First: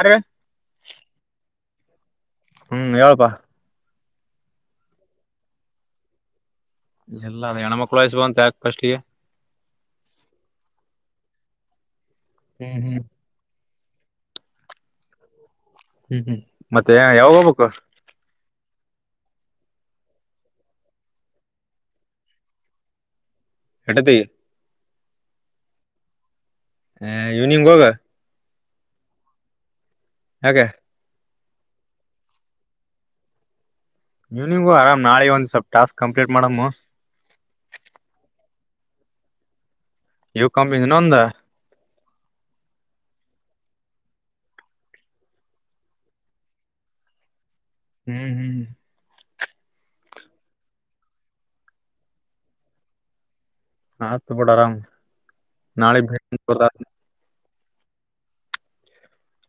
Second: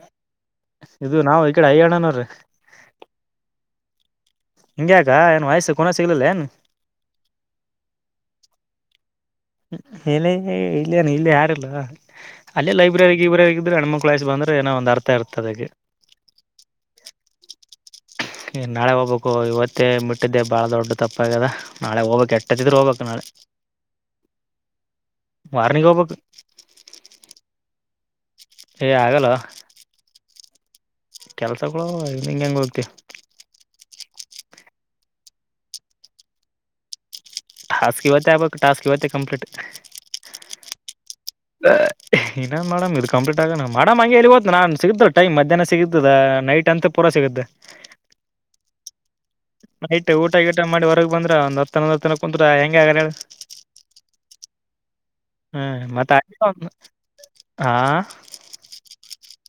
ಅರೆ ಇದು ನಾವ ಕಡಾಯ ಅನ್ನೋವ್ರೆ. [unintelligible] ಹ್ಮ್ ಯಪ್ಪಾ ಹಿಂಗ್ಯಾಕ ಏನ್ ವಯಸ್ಸ ಕನ ಸಿಗ್ಲಿಲ್ಲ ಏನ್ ಎಲ್ಲ ಅ ಹೆಣ್ಣ್ಮಕ್ಳು ವಯಸ್ ಅಂತ ಯಾಕ್ಫಷ್ಟಿಗೆ ಎಲ್ಲಿ ಇಲ್ಲನು ಇಲ್ಲಿ ಯಾರಿಲ್ಲ ಅಲ್ಲೇ ಹ್ಮ್ ಹ್ಮ್ ಲೈಬ್ರರಿಗೆ ಇರ ಎಣ್ಮು ಕ್ೈಸ್ ಬಂದ್ರ ಏನ ಒ ಅರ್ ಇರ್ತದ ಹ್ಮ್ ಹ್ಮ್ ಮತ್ತೆ ಯಾವಾಗ ಹೋಗ್ಬೇಕು ಈ ನಾಳೆ ಹೋಗ್ಬೇಕು ಇವತ್ತೇ ಮಟ್ಟಿದ್ದೆ ಬಾಳ ದೊಡ್ಡ ತಪ್ಪ ಆಾಗದ ನಾಳೆ ಹೋಗ್ಬೇಕಕ್ ಎಷ್ಟ ಹತ್ತಿದ್ ಹೋಗ್ಬೇಕು ನಾಳೆ ಹಟ್ಟತ ಮಾರ್ನಿಂಗಬ ಹ ಇವ್ನಿಂಗ ಹೋಗ ಏ ಆಗಲ್ಲ ಹಾಗೆ ಕೆಲ್ಸ ಕ ನಿಂಗ ಹೆಂಗ ಗತ್ತ ಇನಿಂಗು ಆರಾಮ್ ನಾಳೆ ಒಂದ ಸ್ವಲ್ಪ ಟಾಸ್ಕ್ ಕಂಪ್ಲೀಟ್ ಮಾಡಮ್ಮ ಟಾಸ್ಕ್ಕ ಬತ ಅ ಟಾಸ್ಕ ಬತ ಕಂಪ್್ೀಟ್ ಯವ ಕಪ ನೊಂದ ಇನ್ನ ಮೇಡ್ದು ಕಂಪ್ೀಟ್ ಆಗೋಣ ಮೇಡಮ್ ಹಂಗೆ ಇಲ್ಲಿ ಗೊತ್ತು ನಾನು ಸಿಗಿದ್ದು ಟೈಮ್ ಮಧ್ಯಾಹ್ನ ಸಿಗತಿದೆ ನೈಟ್ ಅಂತ ಪೂರಾ ಸಿಗುತ್ತೆ ಹ್ಮ್ ಹ್ಮ್್ಮ ನೈಟ್ು ಊಟ ಗಊಟ ಮಾಡಿ ಹೊರಗೆ ಬಂದ್ರ ಒಂದ್ ಹನೊಂದ್ ಹತ್ತನ ಕುಂತ್ರಾ ಹೆಂಗ ಆ ಹಾ ತ ಬಡರಾಮ ನಾಳೆಟದ ಆಾ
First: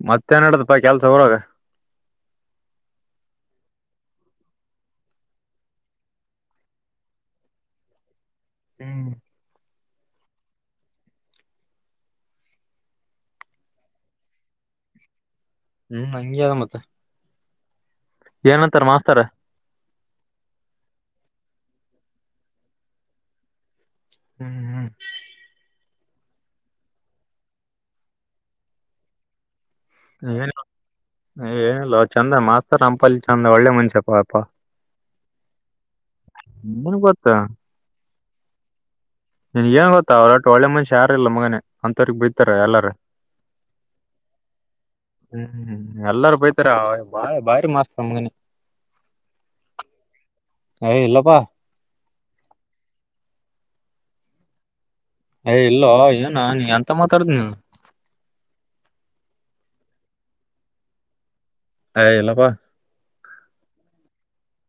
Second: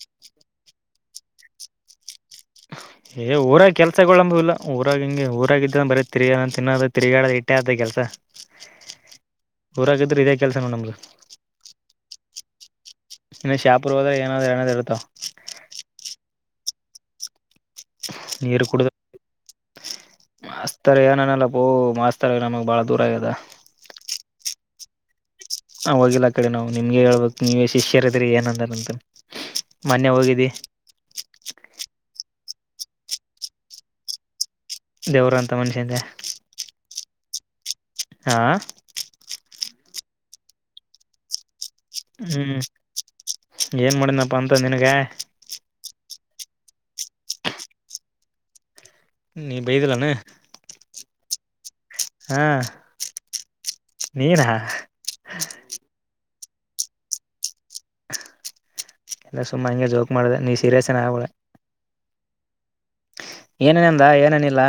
ಮತ್ತೆ ನಡದಪ್ಪಾ ಕೆಲ್ಸ ಹೊರಗ ಏ ಊರಾಗ ಕೆಲ್ಸಂಬ ಇಲ್ಲ ಊರಾಗ ಹಿಂ ಊರಾಗಿದ್ರ ಬರೀ ತಿರುಗ ತಿನ್ನದ ತಿರ್ಗಾಡ ಇಟ್ಟೇ ಆದ ಕೆಲ್ಸ ಹ್ಮ್ ಊರಕಿದ್ರೆ ಇದೇ ಕೆಲ್ಸನ ನಮ್ದ ಇನ್ನ ಶಾಪುರ್ ಹೋದ್ರ ಏನಾದ್ ಏನಾದ್ ಇರುತಾವ ಸಂಾದ ಮತ್ತ ನೀರ್ ಏನಂತಾರ ಕುಡ್ದ ಮಾಸ್ತಾರ ಮಾಸ್ತರ್ ಏನಾನಲ್ಲ ಪ ಮಾಸ್ತರ್ ನಮಗ್ ಬಾಳ ದೂರ ಆಗ್ಯದ ಹ್ಮ್ ಹ್ಮ್ ಹ ಹೋಗಿಲ್ಲ ಆ ಕಡೆ ನಾವು ನಿಮ್ಗೆ ಹೇಳ್ಬೇಕಕ್ ನೀವ್ ಶಿಷ್ಯರಿದ್ರಿ ಏನಂದಾರ ಅಂತ ಏನ ಏನಿಲ್ಲ ಚಂದ ಮಾತ್ ರ್ ರಂಪಲ್ಲಿ ಚಂದ ಒಳ್ಳೆ ಮುಂಷೆಪ್ಪ ಅಪ್ಪಾ. ದೇವರು ಅಂತ ಮನುಷ್ಯಿಂದ. ಹಾ. ಹಾ. ನಿನ್ ಏನ್ ಗೊತ್ತ ಅವ್ರೊಟ್ ಒಳ್ಳೆ ಮನ್ಷ್ಯ ಯಾರ್ ಇಲ್ಲ ಮಗನೆ. ಅಂತವ್ರಗ್ ಬಿಡ್ತಾರ ಹ್ಮ್ ಎಲ್ಲಾರ ಏನ್ ಮಾಡಿನಪ್ಪ ಅಂತದ್ ನಿನಗ. ಬೀಳ್ತರ ಅವ್ನ್ ಭಾರಿ ಭಾರಿ ಮಾಸ್ತ ಮಗನೆ. ನೀ ಬೈದಿಲೆನ. ಏಯ್ ಇಲ್ಲಪ್ಪಾ ಹಾ ನೀನಾಹ್. ಯ ಇಲ್ಲೋ ಏನ್ ನಾನ ಎಂತ ಮಾತಾಡ್ದಿ ನೀನ್ ಎಲ್ಲ ಸುಮ್ಮಾ ಹಂಗೆ ಜೋಕ್ ಮಾಡ್ದೆ ನೀನ್ ಸೀರಿಯಸ್ ಎನ್ ಆಗಬೇಡ. ಅಯ ಇಲ್ಲಪ್ಪಾ. ಏನಂದ ಏನನ್ ಇತ್ ಇಲ್ಲ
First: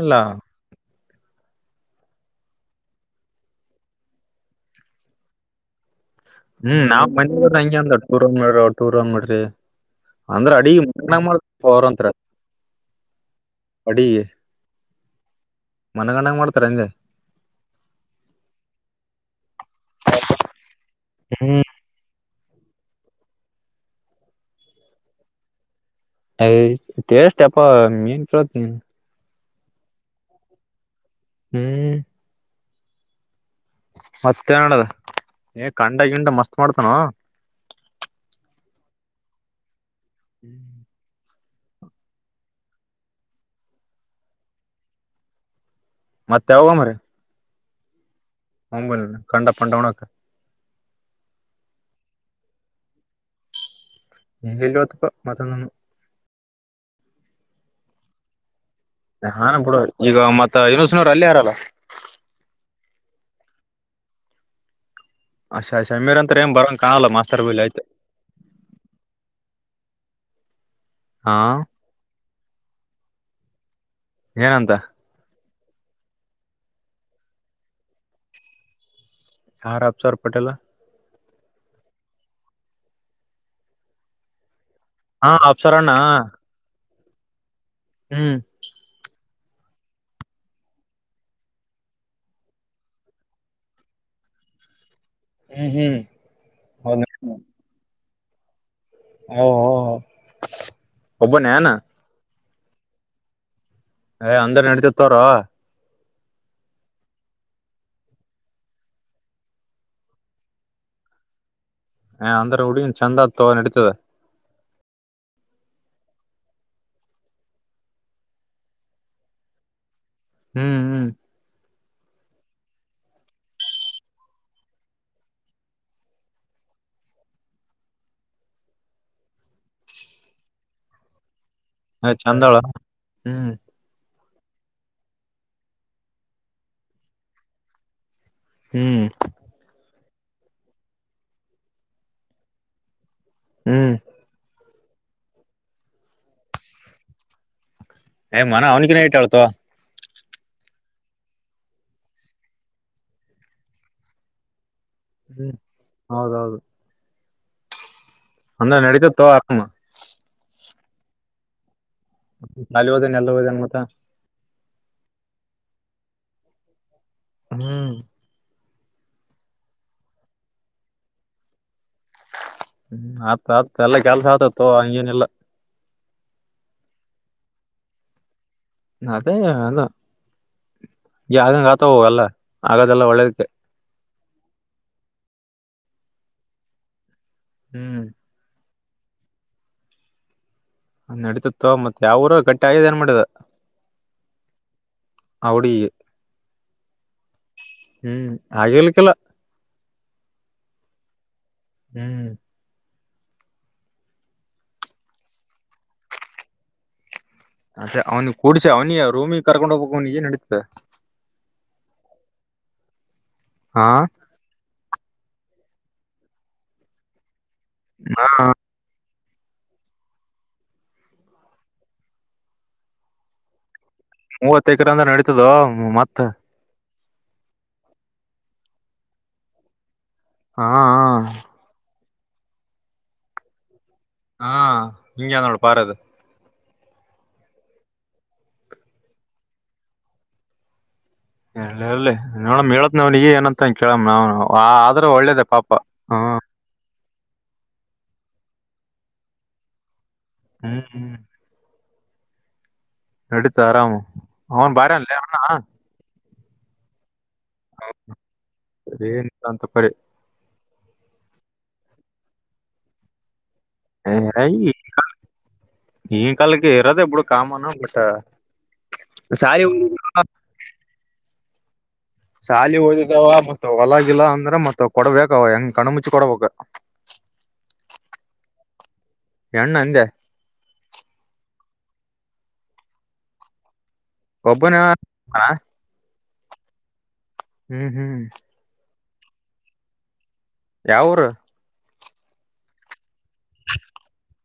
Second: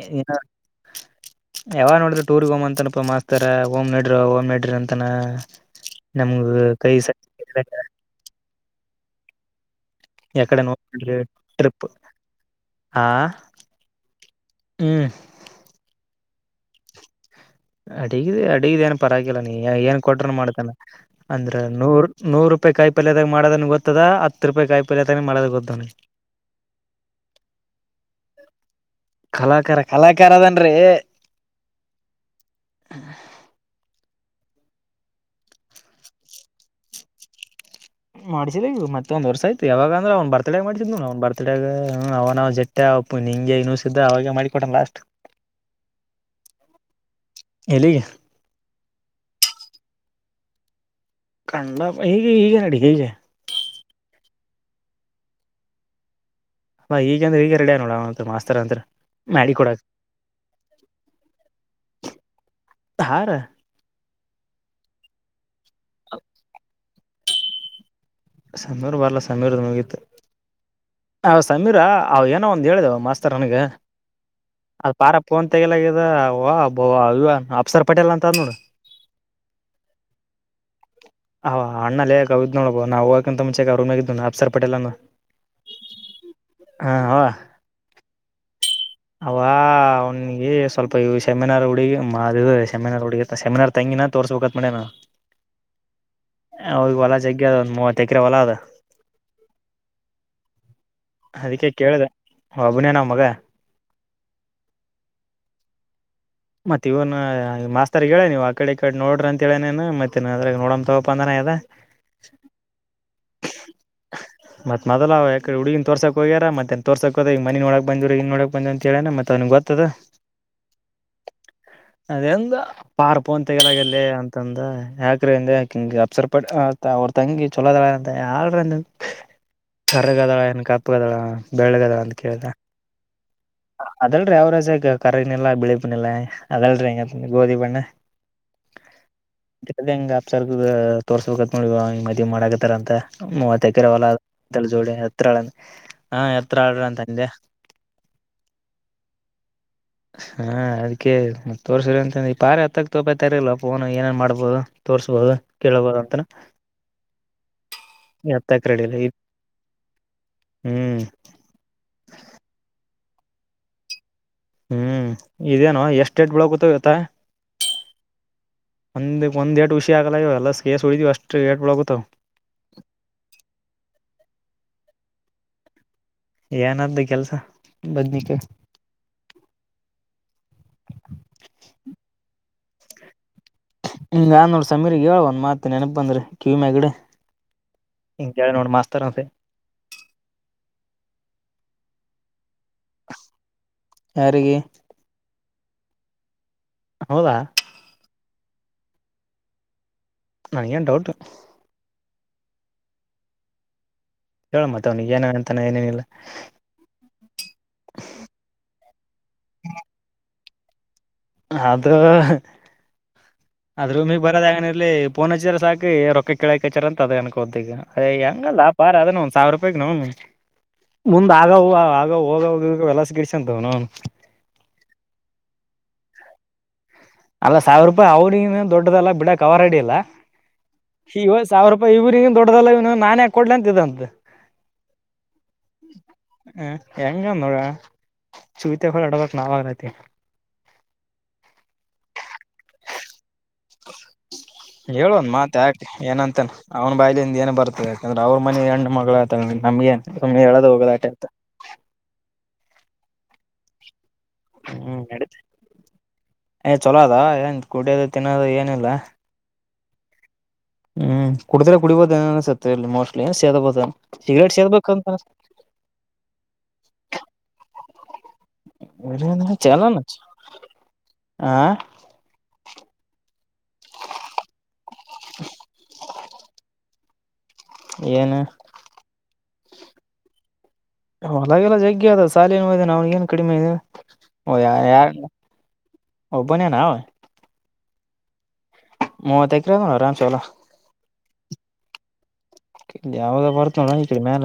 ಏನ್ ಏನೊ. ಯಾವಾಗ ನೋಡಿದ್ರು ಟೂರ್ಗೆ ಹೋಮ್ ಅಂತನಪ್ಪ ಮಾಸ್ತಾರ. ಓಮ್ ನಡ್ರಿ ಓಮ್ ನಡ್ರಿ ಅಂತನಾ. ಹ್ಮ್ ನಾವ್ ಮನ್ನ್ ಹೋದಾಗ ಹಂಗೆ ಅಂದ ಟೂರ್ರು ಮೂರ್ರು. ಟೂರ್ ಹೋಮ್ ನಡ್ರಿ. ಅಂದ್ರ ಯಕಡೆ ಅಡಿ ನೋಡ್ರಿ ಮ ಮಾಡಮಾರ್ ಟ್ರಿಪ್ ಅಂತ್ರ ಆ ಅಡಿ ಹ್ಮ್ ಮನಗಣಂಗ ಮಾಡ್ತ [unintelligible] ಅಡಿಗಿದ್ ಅಡಿಗಿದ್ ಏನ್ ಪರವಾಗಿಲ್ಲ ನೀ ಏನ್ ಏನ್ ಕೊಟ್ರುನು ಮಾಡ್ತಾನ. ಅಂದ್ರ ಹ್ಮ್ ನೂರ್ ನೂರು ರೂಪಾಯಿ ಕಾಯಿ ಪಲ್ಯದಾಗ ಮಾಡದನ್ ಗೊತ್ತದ ಹ ಏ ಟೇಸ್ಟ ಅಪ ಮಿನ್ಸ ಹಿನ್ ಕಲಾಕಾರ ಕಲಾಕಾರ ಅದನ ರೀ. ಹ್ಮ್. [inaudible] ಮತ್ತೇ ಏನ್ ನಡ್ಡದ ಏ ಕಂಡ ಗಿಂಡ ಮಸ್ತ್ ಮಾಡ್ತಾನೋ. ಮಾಡಿಸಿದ ಇ ಮತ್ತೆಂದ ವರ್ಷ ಆಯ್ತು ಯಾವಾಗ ಅವನ್ ಬರ್ಥಡೇ ಗ್ ಮಾಡ್ಸಿದ್ದ ನೋಡ್ ಅವ್ನ್ ಬರ್ತಡೇಗಾ ಹ ಅವನ ಜೆಟ್ಟ ಅಪ್ಪು ನಿಂಗೆ ಇನ್ನೂಸಿದ್ದ ಅವಾಗೆ ಮಾಡಿಸಿಕೊಟನ್ ಲಾಸ್ಟ್. ಮತ್ತೆ ಯಾವಾಗೋ ಮರ್ರೆ. ಎಲ್ಲಿಗೆ. ಹೊಂಬಾಕಂಡಪ್ಪಂಡಾ ಉಣಕ್ಕ. ಕಂಡ ಹೀಗೆ ಹೀಗೆ ನಡಿ ಹೀಗೆ. ಹೀಗ್ ಎಲ್ಲಿ ಹೋಗತೇಪ್ಪ ಮತ ನು ಹ ಈಗಂದ್ರ ಈಗ ರಡಿ ನೋಡ್ ಅ ಮಾಸ್ತರ ಅಂತರಿ. ಹಾ ನಮ್ ಕೊಡ ಈಗ ಮತ್ತ ಯುನೋಸ್ನರ್ ಅಲ್ಲೇ ಅರಲ್ಲ. ಧಾರ ಅಯ್ ಸಮೀರ ಅಂತ್ರ ಏನ್ ಬರೋಂಗ ಕಾಣಲ್ಲ ಮಾಸ್ತರ್ ಬಲ್ಲೇ ಆಯ್ತು ಸಮೀರ್ ಬರ್ಲ ಸಮೀರ್ ಮುಗೀತ್ತು ಹ ಹಾ ಸಮೀರ ಅವ ಏನ್ ಏನ್ ಒಂದ ಹೇಳಿದ ಮಾಸ್ತರ್ ನನಗೆ ಏನಂತ ಅದು ಪಾರ ಫೋನ್ ಮತ್ತಲ್ಲ ವ ಅಪ್ಸರ್ ಪಟೇಲ್ ಅಂತ ಅದ್ ನೋಡು ಹಾರ ಆಭಚಾರ ಪಟೇಲ್ಲ ನೋ ನವುಕಂತ ಮುಚೆ ಆರಮ ಆಗಿದ್ದಪ್ಸರ್ [unintelligible] ಪಟಲಂಗ [unintelligible] ಸರೋಣ್ಣ [unintelligible] ಹಾ ಹ [unintelligible] ಹ್ಮ್ [unintelligible] ಅವ ಅವ್ನಿಗೆ ಸ್ವಲ್ಪ ಇ ಸೆಮಿನಾರ್ ಹುಡುಗಿ ಮಾ ಅ ಸೆಮಿನಾರ್ ಹುಡಗ ಸೆಮಿನಾರ್ ತಂಗಿನ ತೋರ್ಸ್ಬೇಕತ್ ಮಾಡಡ್ಯಾನ ಹ್ಮ್ ಹ್ಮ್ [unintelligible] ಅವಗ ಹೌದ ಹೊಲ ಜಗ್ಯ ದ ಒಂದು ಮೂವತ್ತ [unintelligible] ತಕ್ಕ್ರ ಒಲ ಅದ [unintelligible] ಹ ಹ [unintelligible] ಅದಕ್ಕೆ ಕೇಳಿದೆ [unintelligible] ಹ ಅಭಿನಯ ನ ಮಗ [unintelligible] ಏ ಅಂದ ನಡತಿತ್ತೊರೋ [unintelligible] ಮತ್ತ ಇವ್ನ ಮಾಸ್ತರ್ ಹೇಳೇ ನೀವವು ಆ ಕಡೆ ಈ ಕಡೆ ನೋಡ್ರಿ ಅಂತ ಹೇಳೇನೇನು ಮತ್ತೆ ಅದ್ರಾಗ ನೋಡ ತಗೋಪ್ಪ ಅಂದಾನ ಅದ [unintelligible] ಅಂದ್ರೆ ಹುಡಿಯನ್ ಚೆಂದ ಆತ ನಡತದೆ [unintelligible] ಮತ್ತ ಮೊದಲ ಯಕಡೆ ಹುಗನ್ ತೋರ್ಕ ಹೋಗ್ಯಾರ ಮತ್ತೆ ತೋಸಕೋದ ಈ ಮನ್ ನೋಡ ಬಂದರರು ಇಗ ನೋಡಕ್ ಬಂದಿ ಅಂತ ಹೇಳೇನೆ ಮತ್ತ ಅವನಗ್ ಗತ್ತದ [unintelligible] ಹ್ಮ್ ಹ್ಮ್ [unintelligible] ಅದ ಎಂದ ಪಾರ್ಪೋನ್ ತೆಗಲಾಗಲ್ಲಿ ಅಂತಂದ ಯಾಕ್ರಿಂದ ಯಾಕಿಂಗ ಅಪ್ಸರ್ ಪಟ್ಟ ಅವ್ರ ತಂಗಿ ಚೊಲೋದಾಳ ಅಂತ ಯ್ರ ಕರಗದಾಳ ಏನ್ ಕಪ್ಗದಳ [unintelligible] ಹ ಚಂದಾಳ ಹ್ಮ್ [unintelligible] ಅದಲ್ರೀ ಅವ್ರ ರಜಗ ಕರನೆಲ್ಲ ಬೆಳಿ [unintelligible] ನ್ನಲ್ಲ ಅದಲ್ ಗೋಧಿ ಬಣ್ಣ ಹ್ಮ್ [unintelligible] ದೇಂಗ [unintelligible] ರ್ ತೋರ್ಸ್ಬೇಕತ್ ನೋಡಿ ಹಿಗೆ ಮದುವೆ ಮಾಡಾಕತ್ತಾರ ಅಂತ [unintelligible] ಮೂವತ್ತ ಎಕರೆ ಹ್ಮ್ ಒಲ [unintelligible] ಜೋಡೆ ಎತ್ರಾಳ ಹಾ ಎತ್ರ ಆಳಂತಂದೆ [unintelligible] ಏ ಮನ ಅವನಿಗೆ ಟಾಳ್ತ [unintelligible] ಹ [unintelligible] ಹಾ ಅದಕ್ಕೆೇ ತೋರ್ಸ್ರ ಅಂತ ಈ ಪಾರ ಹತ್ತಕ್ ತೋಪತಾರಲ್ಪ ನು ಏನೇನ್ ಮಾಡ್ಬೋದು [unintelligible] ತೋರ್ಸ್ಬಹುದು ಹ್ಮ್ ಕೇೇಳಬಹುದು ಅಂತನ [unintelligible] ಎತ್ತಕ್ ಅಂದ ರೆಡಿ ಇಲ್ಲ ನಡೀತ ತ ಆಕ ಹ್ಮ್ [unintelligible] ಅಲ ಹೋದೇನೆ ಎಲ್ಲ ಹೋದನ್ ಮತ ಹ್ಮ್ ಇದೇನ ಎಷ್ಟ ಡೇಟ್ ಬಳಕೂತ ಇತಾ ಹ್ಮ್ ಒಂದ್ ಒಂದ್ ಎರು ವಿಷಿ ಆಗಲ ಇವ ಎಲ್ಲ ಸೇಸ್ ಉಳಿದಿವವಿ ಅಷ್ಟು ಏಟ್ಬಿ ಬಿಳಗುತ್ತಾವ ಹ್ಮ್ ಆತ ಆತ ಎಲ್ಲ ಕೆಲ್ಸ ಆತತ್ತು ಹಂಗೇನೆಲ್ಲಾ ಏನ್ದು ಕೆಲ್ಸ ಬಧಿನಿಕಾಯ್ ಅದೇ ಅದು ಯಾಗಂಗ ಗತ ಎಲ್ಲ ಆಗದೆಲ್ಲ ಒಳ್ಳೆದಕ್ಕೆ ಹಿಂಗ ಆ ನೋಡ್ರ ಸಮೀರ್ ಗ ಹೇಳ ಒಂದ್ ಮಾತ್ ನೆನಪ ಬಂದ್ರಿ ಕಿವಮ್ಯಾ ಗಿಡ ಹ್ಮ್ ಹಂಗೆ ನೋಡ ಮಾಸ್ ತರಹಪೆ ನಡಿತದ ತಗೋ ಮತ್ತೆ ಯಾವರ ಗಟ್ಟಿ ಟಾಯದ ಏನ್ ಮಾಡಿದ ಯಾರಿಗೆ ಆ ಹುಡುಗಿಗೆ ಹೌದಾ ಹ್ಮ್ ಆಗಿಲ್ಲ ಅಕಿಲ ನನ್ನಗೆನ ಡೌಟ್ ಹ್ಮ್ ಹೇಳ ಮತ್ತ ಅವ್ನಿ ಏನ ಅಂತಾನ ಏನೇನಿಲ್ಲ ಹೆ ಅವ್ನು ಕೂಡಸ ಅವ್ನು [unintelligible] ರೂಮಿ ಕಕೊಂಡ ಹೋಗಬು ಏ ನಡಿ ಹ ಅದು ಹಾ ಅದ ರೂಮಗ್ ಬರದ ಆಗ ಇರ್ಲಿ ಪೋನ್ ಹಂಚಿರ ಸಾಕ ರೊಕ್ಕ ಕೆಳಾಕ ಹಂಚಾರ ಅದೆ ಅನುಕೊ ಕೊತ್ತ ಅ ಎಂಗಲ್ಲಾ ಪಾರ ಅ ಒಂದ ಸಾವಿರ ರೂಪಾಯಗ್ ನ ಮುಂದ್ ಆಗ ಹ ಆಗ ಹೋಗ ಹೋಗ ಹೊಲಸ ಗಿಡಸ ಅಂತವ ನ ಮೂವತ್ತೆಕರ ಅಂದ ನಡೀತದ ಮತ್ತ ಅಲ್ಲ ಸಾವಿರ ರೂಪಾಯಿ ಅವಳಿ ದೊಡ್ಡದಲ್ಲ ಬಿಡ ಕ ಅವ ಆ ರೆಡಿಲ್ಲ ಹಾ ಶಿವ ಸಾವಿರ ರೂಪಾಯಿ ಇವ ನೀ ದೊಡಲ್ಲ ಇವ ನಾನ ಯಾಕ ಕೊಡ್ಲ ಅಂತ ಇದ ಅಂತೆ ಹಾ ಇಂಗ ನೋಡು ಪಾರದು ಹ ಹೆಂಗ ನೋಡ ಚೂತ ಹೊಳ ಆಡ್ಬೇಕಕ್ ನಾವ ಆಗೈತಿ ಎಳ್ಳ ಹೇಳಲಿ ನೋಡಮ್ ಹೇಳತ್ ನವ್ನಗ ಏನಂತ ಕೇಳಮ್ಮ ನಾವು ಆದ್ರ ಹೇಳ ಒಂದ್ ಒಳ್ಳೇದೆ ಮಾತ್ ಪಾಪ ಯಾಕ ಹಾ ಏನಂತನ್ ಅವನ ಬಾಯ್ಲಿ ಏನ್ ಬರ್ತದೆ ಯಾಕಂದ್ರೆ ಅವ್ರ ಮನಿ ಹೆಣ್ಣ ಮಗಳ ಆಗ್ತಾಳ ನಮಗೆ ಏನ್ ಸಮ್ಮ್ನೆ ಹೇಳದ್ ಹ್ಮ್ ಹೋಗೋದ ಆಟೆ ನಡತು ಆರಾಮ ಅವನ್ ಬಾರ ಹ್ಮ್ ಅಲ್ಲೇ ನಡಿ ಅವ್ನಾ ಏ ಚುಲೋದೋ ತ್ ಕುಡಿಯೋದು ತಿನ್ನೋದು ಏನಿಲ್ಲ ಬ ಹ್ಮ್ ಕುಡಿದ್ರೆ ಕುಡಬೋದ ಏನೋ ಅನ್ಸುತ್ತೆ ಇಲ್ಲಿ ಮೋಸ್ಟ್ಲಿ ಸೇದ್ಬೋದ ಹಯ ಈ ಕಾಲಕ್ಕೆ ಇರೋದ ಇಬ್ಳ ಕಾಮನ ಹ ಚಲೋನ ಹಾ [unintelligible] ಹೊಲಗಲ್ಲ ಅಂದ್ರೆ ಮತ್ ಕೊಡ್ಬೇಕ ಅವ ಹೆಂಗ್ ಕಣು ಮುಚ್ಚಿ ಕೊಡ್ಬೇಕ ಏನು ಹೆಣ್ಣಂದ್ಯ ಹೊಲಾಗಿಲಾ ಜಗ್ಗೇ ಅದ ಸಾಲೀನೂ ಓದ್ಯಾನ ಅವಂಗೇನು ಕಡಿಮೆ ಇದೆ ಒಬ್ಬನ ಒಬ್ಬನೇ ನಾವಾ ಹ್ಮ್ ಹ್ಮ್ ಮೂವತ್ತ ಎಕರೆ ಅದ ಆರಾಮ್ಸೆ ಹೊಲ ಯಾವ ಊರು ಯಾವದ ಬರ್ತಣ ಇ ಕಡೆ ಮ್ಯಾಲ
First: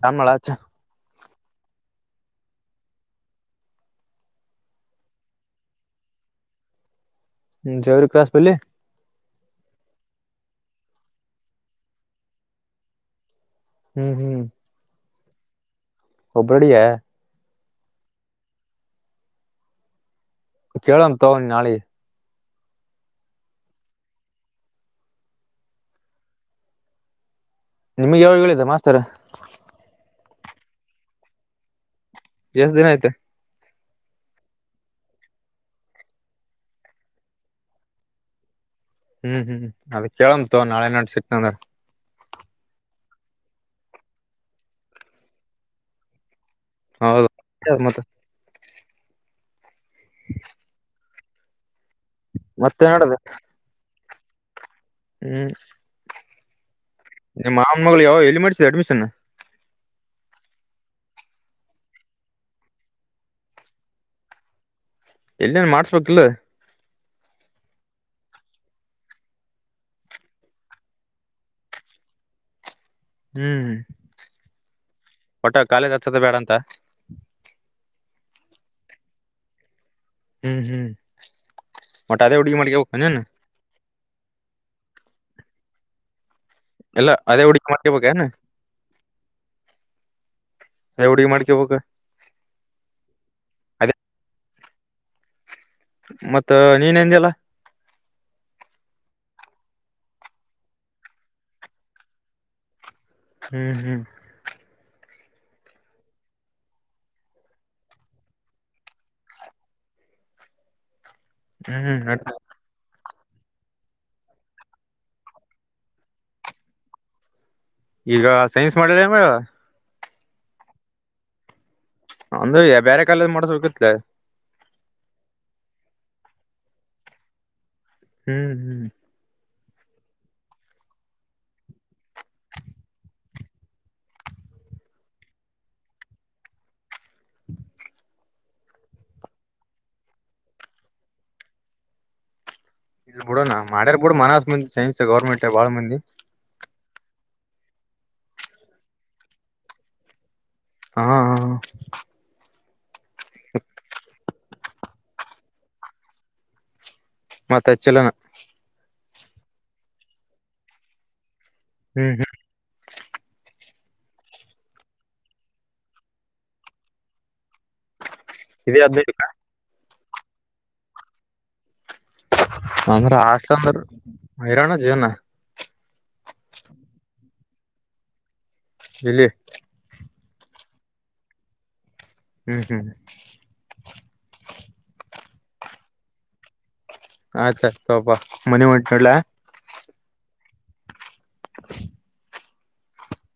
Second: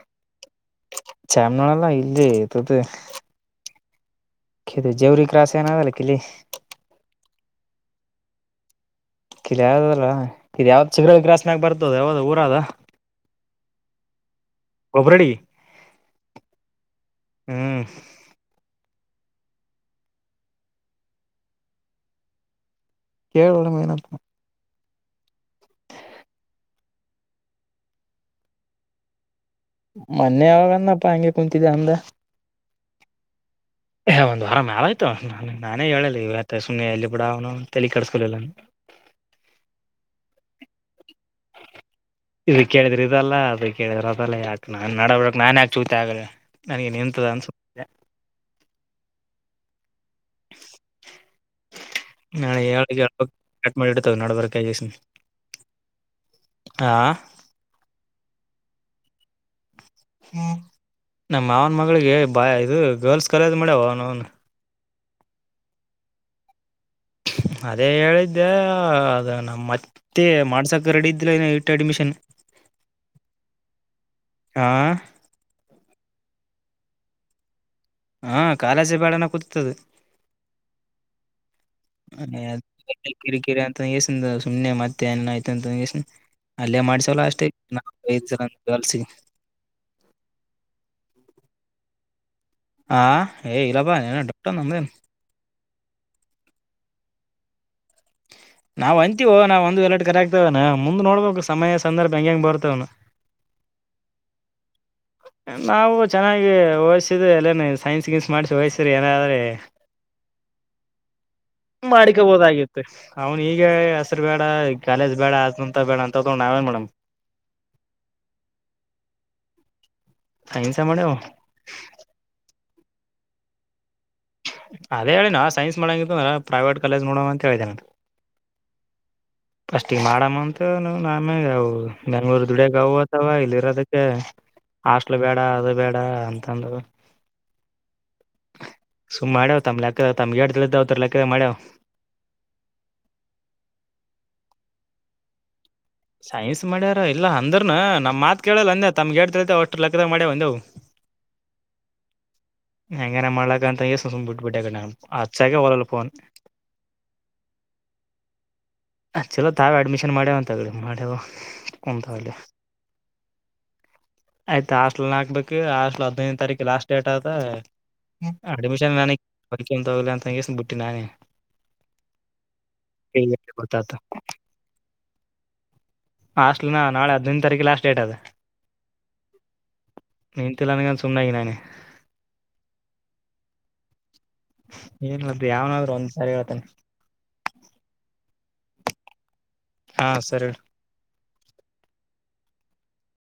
[unintelligible] ಚಾಮನೋಲ್ಲ ಇಲ್ದ ಇತದ ಜವರಿ ಕ್ರಾಸ್ ಏನಾಗಲ್ಲ ಕಿಲಿ ಹ್ಮ ಜವರಿ ಕ್ರಾಸ್ ಬಲ್ಲಿ ಇದು ಯಾವ್ದದಲ್ಲ ಇದು ಯಾವ್ದ ಚಿಗರ ಗ್ರಸ್ನಾಗ ಬರ್ತದ ಯಾವ್ದ ಊರದ ಹ್ಮ್ ಹ್ಮ್ ಗೊಬ್ಬರಡಿ ಒಬ್ಬ್ರಡೀಯಾ ಹ್ಮ್ ಕೇಳಂ ತಗೊಂಡಿ ನಾಳಿಗೆ ಕೇಳಣ ಮೆನಪ್ಪ ನಿಮಗೆ ಯಾವಾಗ ಹೇಳಿದ್ದ ಮಾಸ್ತಾರ ಮನ್ನೆ ಯಾವಾಗನಪ್ಪ ಅಂಗೆ ಕುಂತಿದ್ದೇ ಅಂದ ಎಷ್ಟ ದಿನ ಆಯ್ತ ಏ ಒಂದ್ ವಾರ ಮ್ಯಾಲ ಆಯ್ತು ನಾನೇ ಹೇಳಿಲ್ಲ ಇವತ್ತ ಸುಮ್ಮನೆ ಎಲ್ಲಿ ಬಿೂಡ ಅವನವ್ನ ತಲಿ ಕಡಸ್ಕೊಲಿಲ್ಲ ಹ್ಮ್ ಹ್ಮ್ ಅದ ಕೇಳಂತು ನಾಳೆ ನಾಡ್ದ ಸಿಕ್ನಂದ್ರ ಇದ ಕೇಳಿದ್ರೆ ಇದಲ್ಲ ಅದ ಕೇಳಿದ್ರ ಅದಲ್ಲ ಯಾಕೆ ನಾನ್ ನಡ ಬಿಿಡಕ್ ನಾನ್ ಯಾಕೆ ಚೂತ್ಯಾ ಆಗಲೀ ನನಗೆ ನಿಂತದ ಹೌದು ಅನ್ಸಿದೆ ಮತ್ತ ನಾಳೆ ಹೇಳ್ ಮತ್ತೆ ನಡದ ಹೇಳ್ಬೇಕು ಕಟ್ಮಾಡಿ ಇಡು ನದಬೇಕ ಹ್ಮ್ ಹಾ ನಿಮ್ಮ್ ಮಾವನ ಮಗಳು ಯಾವಲ್ಲಿ ಮಾಡ್ ಅಡ್ಮಿಷನ್ ಹ್ಮ ನಮ್ಮ ಅವನ ಮಗಳಿಗೆ ಬಾಯ ಇದು ಗರ್ಲ್ಸ್ ಕಾಲೇಜ್ ಮಾಡ್ಯವ ಅವನು ಅವನು ಎಲ್ಲಿೇನ್ ಮಾಡ್ಸ್ಬೇಕಿಲ್ಲ ಅದೇ ಹೇಳಿದ್ದೆ ಅದ ನಮ್ಮ ಮತ್ತೆ ಮಾಡ್ಸಕ ರೆಡ ಇದಿಲ್ಲ ಇಟ್ು ಅಡ್ಮಿಷನ್ ಹ್ಮ್ ಹಾ ಒಟ್ಟ ಕಾಲ ದ ಬೇಡಂತ ಹಾ ಕಾಲಜಿ ಬೇಡಣ ಕೂತ್ತದೆ ಹ್ಮ್ ಹ್ಮ್ ಮಟಾಾದ ಉಡಗ ಮಿಗೆ ಅವಖೆ ತಂಗೇಶಸ ಸುಮ್ಮನೆ ಮತ್ತೆ ಎಲ್ಲ ಆಯತ ಅಂತ ತಂಗೇಶಸ ಎಲ್ಲ ಅದೇ ಹುಡುಗಿ ಮಾಡ್ಕೊಬ ಏನ ಗರ್ಲ್ಸಿಗೆ ಅದೇ ಹುಡುಗಿ ಮಾಡ್ಕೊಬ ಹಾ ಇಲ್ಲಬ ಪಟ್ಟ ನಂದೇ ಮತ್ತ ನೀನ್ ಎಂದಲ್ಲ ನಾವ್ ಅಂತೀವ ನಾವ್ ಒಂದು ಎಲ್ಲರಡು ಕರೆ ಆಗ್ತವನ ಮುಂದ್ ನೋಡ್ಬೇಕಕ್ ಸಮಯ ಸಂದರ್ಭ ಹ ಹೆಂಗಗೆ ಹೆಂಗ ಬರ್ತವನ ಹ್ಮ್ ಹ್ಮ್ ನಾವು ಚೆನ್ನಾಗಿ ಹೋಸಿದ ಎಲ್ಲನ ಸೈನ್ಸ್ ಗಿನ್ಸ್ ಮಾಡಿಸಿ ಹಓಯಸ್ರಿ ಏನಾದ್ರೆ ಹ್ಮ್ ನಡ ಮಾಡಿಕೋಬಹದಾಗಿತ್ತು ಅವ್ನ್ ಈಗ ಹೆಸರು ಬೇಡ ಕಾಲೇಜ್ ಬೇಡ ಅದಂತ ಬೇಡ ಅಂತ ನಾವೇನ್ ಮೇಡಮ್ ಈಗ ಸೈನ್ಸ್ ಮಾಡಿದೆ ಮ ಹನ್ಸ ಮಾಡ್ಯವು ಅಂದ್ರ ಬೇರೆ ಕಾಲದ ಮಾಡಸಬೇಕತ್ಲ ಅದೇ ಹೇಳಿ ನಾ ಸೈನ್ಸ್ ಮಾಡಂಗತ್ತು ಪ್ರೈವೇಟ್ ಕಾಲೇಜ್ ಮಾಡೋಂಗ ಅಂತ ಹೇಳಿದೆೇನೆ ಅದು ಹ್ಮ್ ಹ್ಮ್ ಫಸ್ಟ್ ಈಗ್ ಮಾಡಮ್ಮ ಅಂತ ನಮೇ ಅವು ಬೆಂಗ್ಳೂರ್ ದುಡಿಯಗ ಅವತವ ಇಲ್ಲಿ ಇರೋದಕ್ಕೆ ಹಾಸ್ಟ್ಲ್ ಬೇಡ ಅದು ಬೇಡ ಅಂತಂದ ಸುಮ್ಮ್ ಮಾಡ್ಯಾವ್ ತಮ್ಮ್ ಲೆಕ್ಕದ ತಮ್ಗೆರಡ್ ತಿಳ್ದಾವತ ಲೆಕ್ಕದ ಮಾಡ್ಯಾವ್ ಇ ಬಿುಡಣಾ ಮಾಡ್ಯಾರ ಬಿಡು ಮನಸ್ ಮಂದ ಸೈನ್ಸ್ ಗೌರ್ಮೆಂಟ್ ಬಾಳ ಮಂದಿ ಸೈನ್ಸ್ ಮಾಡ ಅ ಇಲ್ಲ ಅಂದ್ರರು ನಮ್ಮ ಮಾತುೇಳಲ್ಲ ಅಂದೆ ತಮ್ಮಗೆೇತೈತೆ ಅಷ್ಟ ಲೆಕ್ಕದಾಗ ಮಾಡೆ ಒಂದೆವು ಹಾ ಹಾ ಹೆಂಗನ ಮಾಡಲಾ ಅಂತ ಎ ಸು ಬಿಟ್ಬಟ್ಟಿ ಎ ಅಚ್ಚಾಗ ಒಳ್ಳಲ್ಲಫೋನ್ ಮತ್ತೆ ಹೆಚ್ಚಲನ ಚಲೋ ತಾವೇ ಅಡ್ಮಿಷನ್ ಮಾಡ್ಯವ ಅಂತ ತಗಡೆ ನಡ ಹ್ಮ್ ಹ್ಮ್ ಹಂತಲ್ಲೆ ಆಯ್ತಾ ಹಾಸ್ಟ್ಲ್ ಹಾಕ್ಬೇಕು ಹಾಸ್ಟ್ಲ್ ಹದ್ನೈದನೇ ತಾರೀಕು ಲಾಸ್ಟ್ ಡೇಟ್ ಆಯತ ಇದೇ ಅಡ್ಮಿಷನ್ ಹದ್ನೈದು ನನಲ ಅ ತಂಗಸನ್ ಬಿುಟ್ಟಿ ನಾನೇ ಅಂದ್ರೆ ಆಷ್ಟ ಅಂದ್ರ ಹೈರಾಣ ಜೀವನ ಹಾಸ್ಟ್ಲ ನ ನಾಳೆ ಹದ್ಿನೈದು ತಾರೀಕು ಲಾಸ್ಟ್ ಡೇಟ್ ಅದ ಇಲ್ಲಿ ನೀನ್ಂತಲ್ಲನಗನ ಸುನ್ನ ಈ ನಾನೇ ಹ್ಮ್ ಹ್ಮ್ ಏನ್ ಮ ಯಾವನಾದ್ರೂ ಒಂದ್ಸಾರಿ ಹೇಳ್ತಾನ ಆತಾ ತಪ ಮನೆ ಮುಂಟ್ನಡಲ ಹಾ ಸರಿ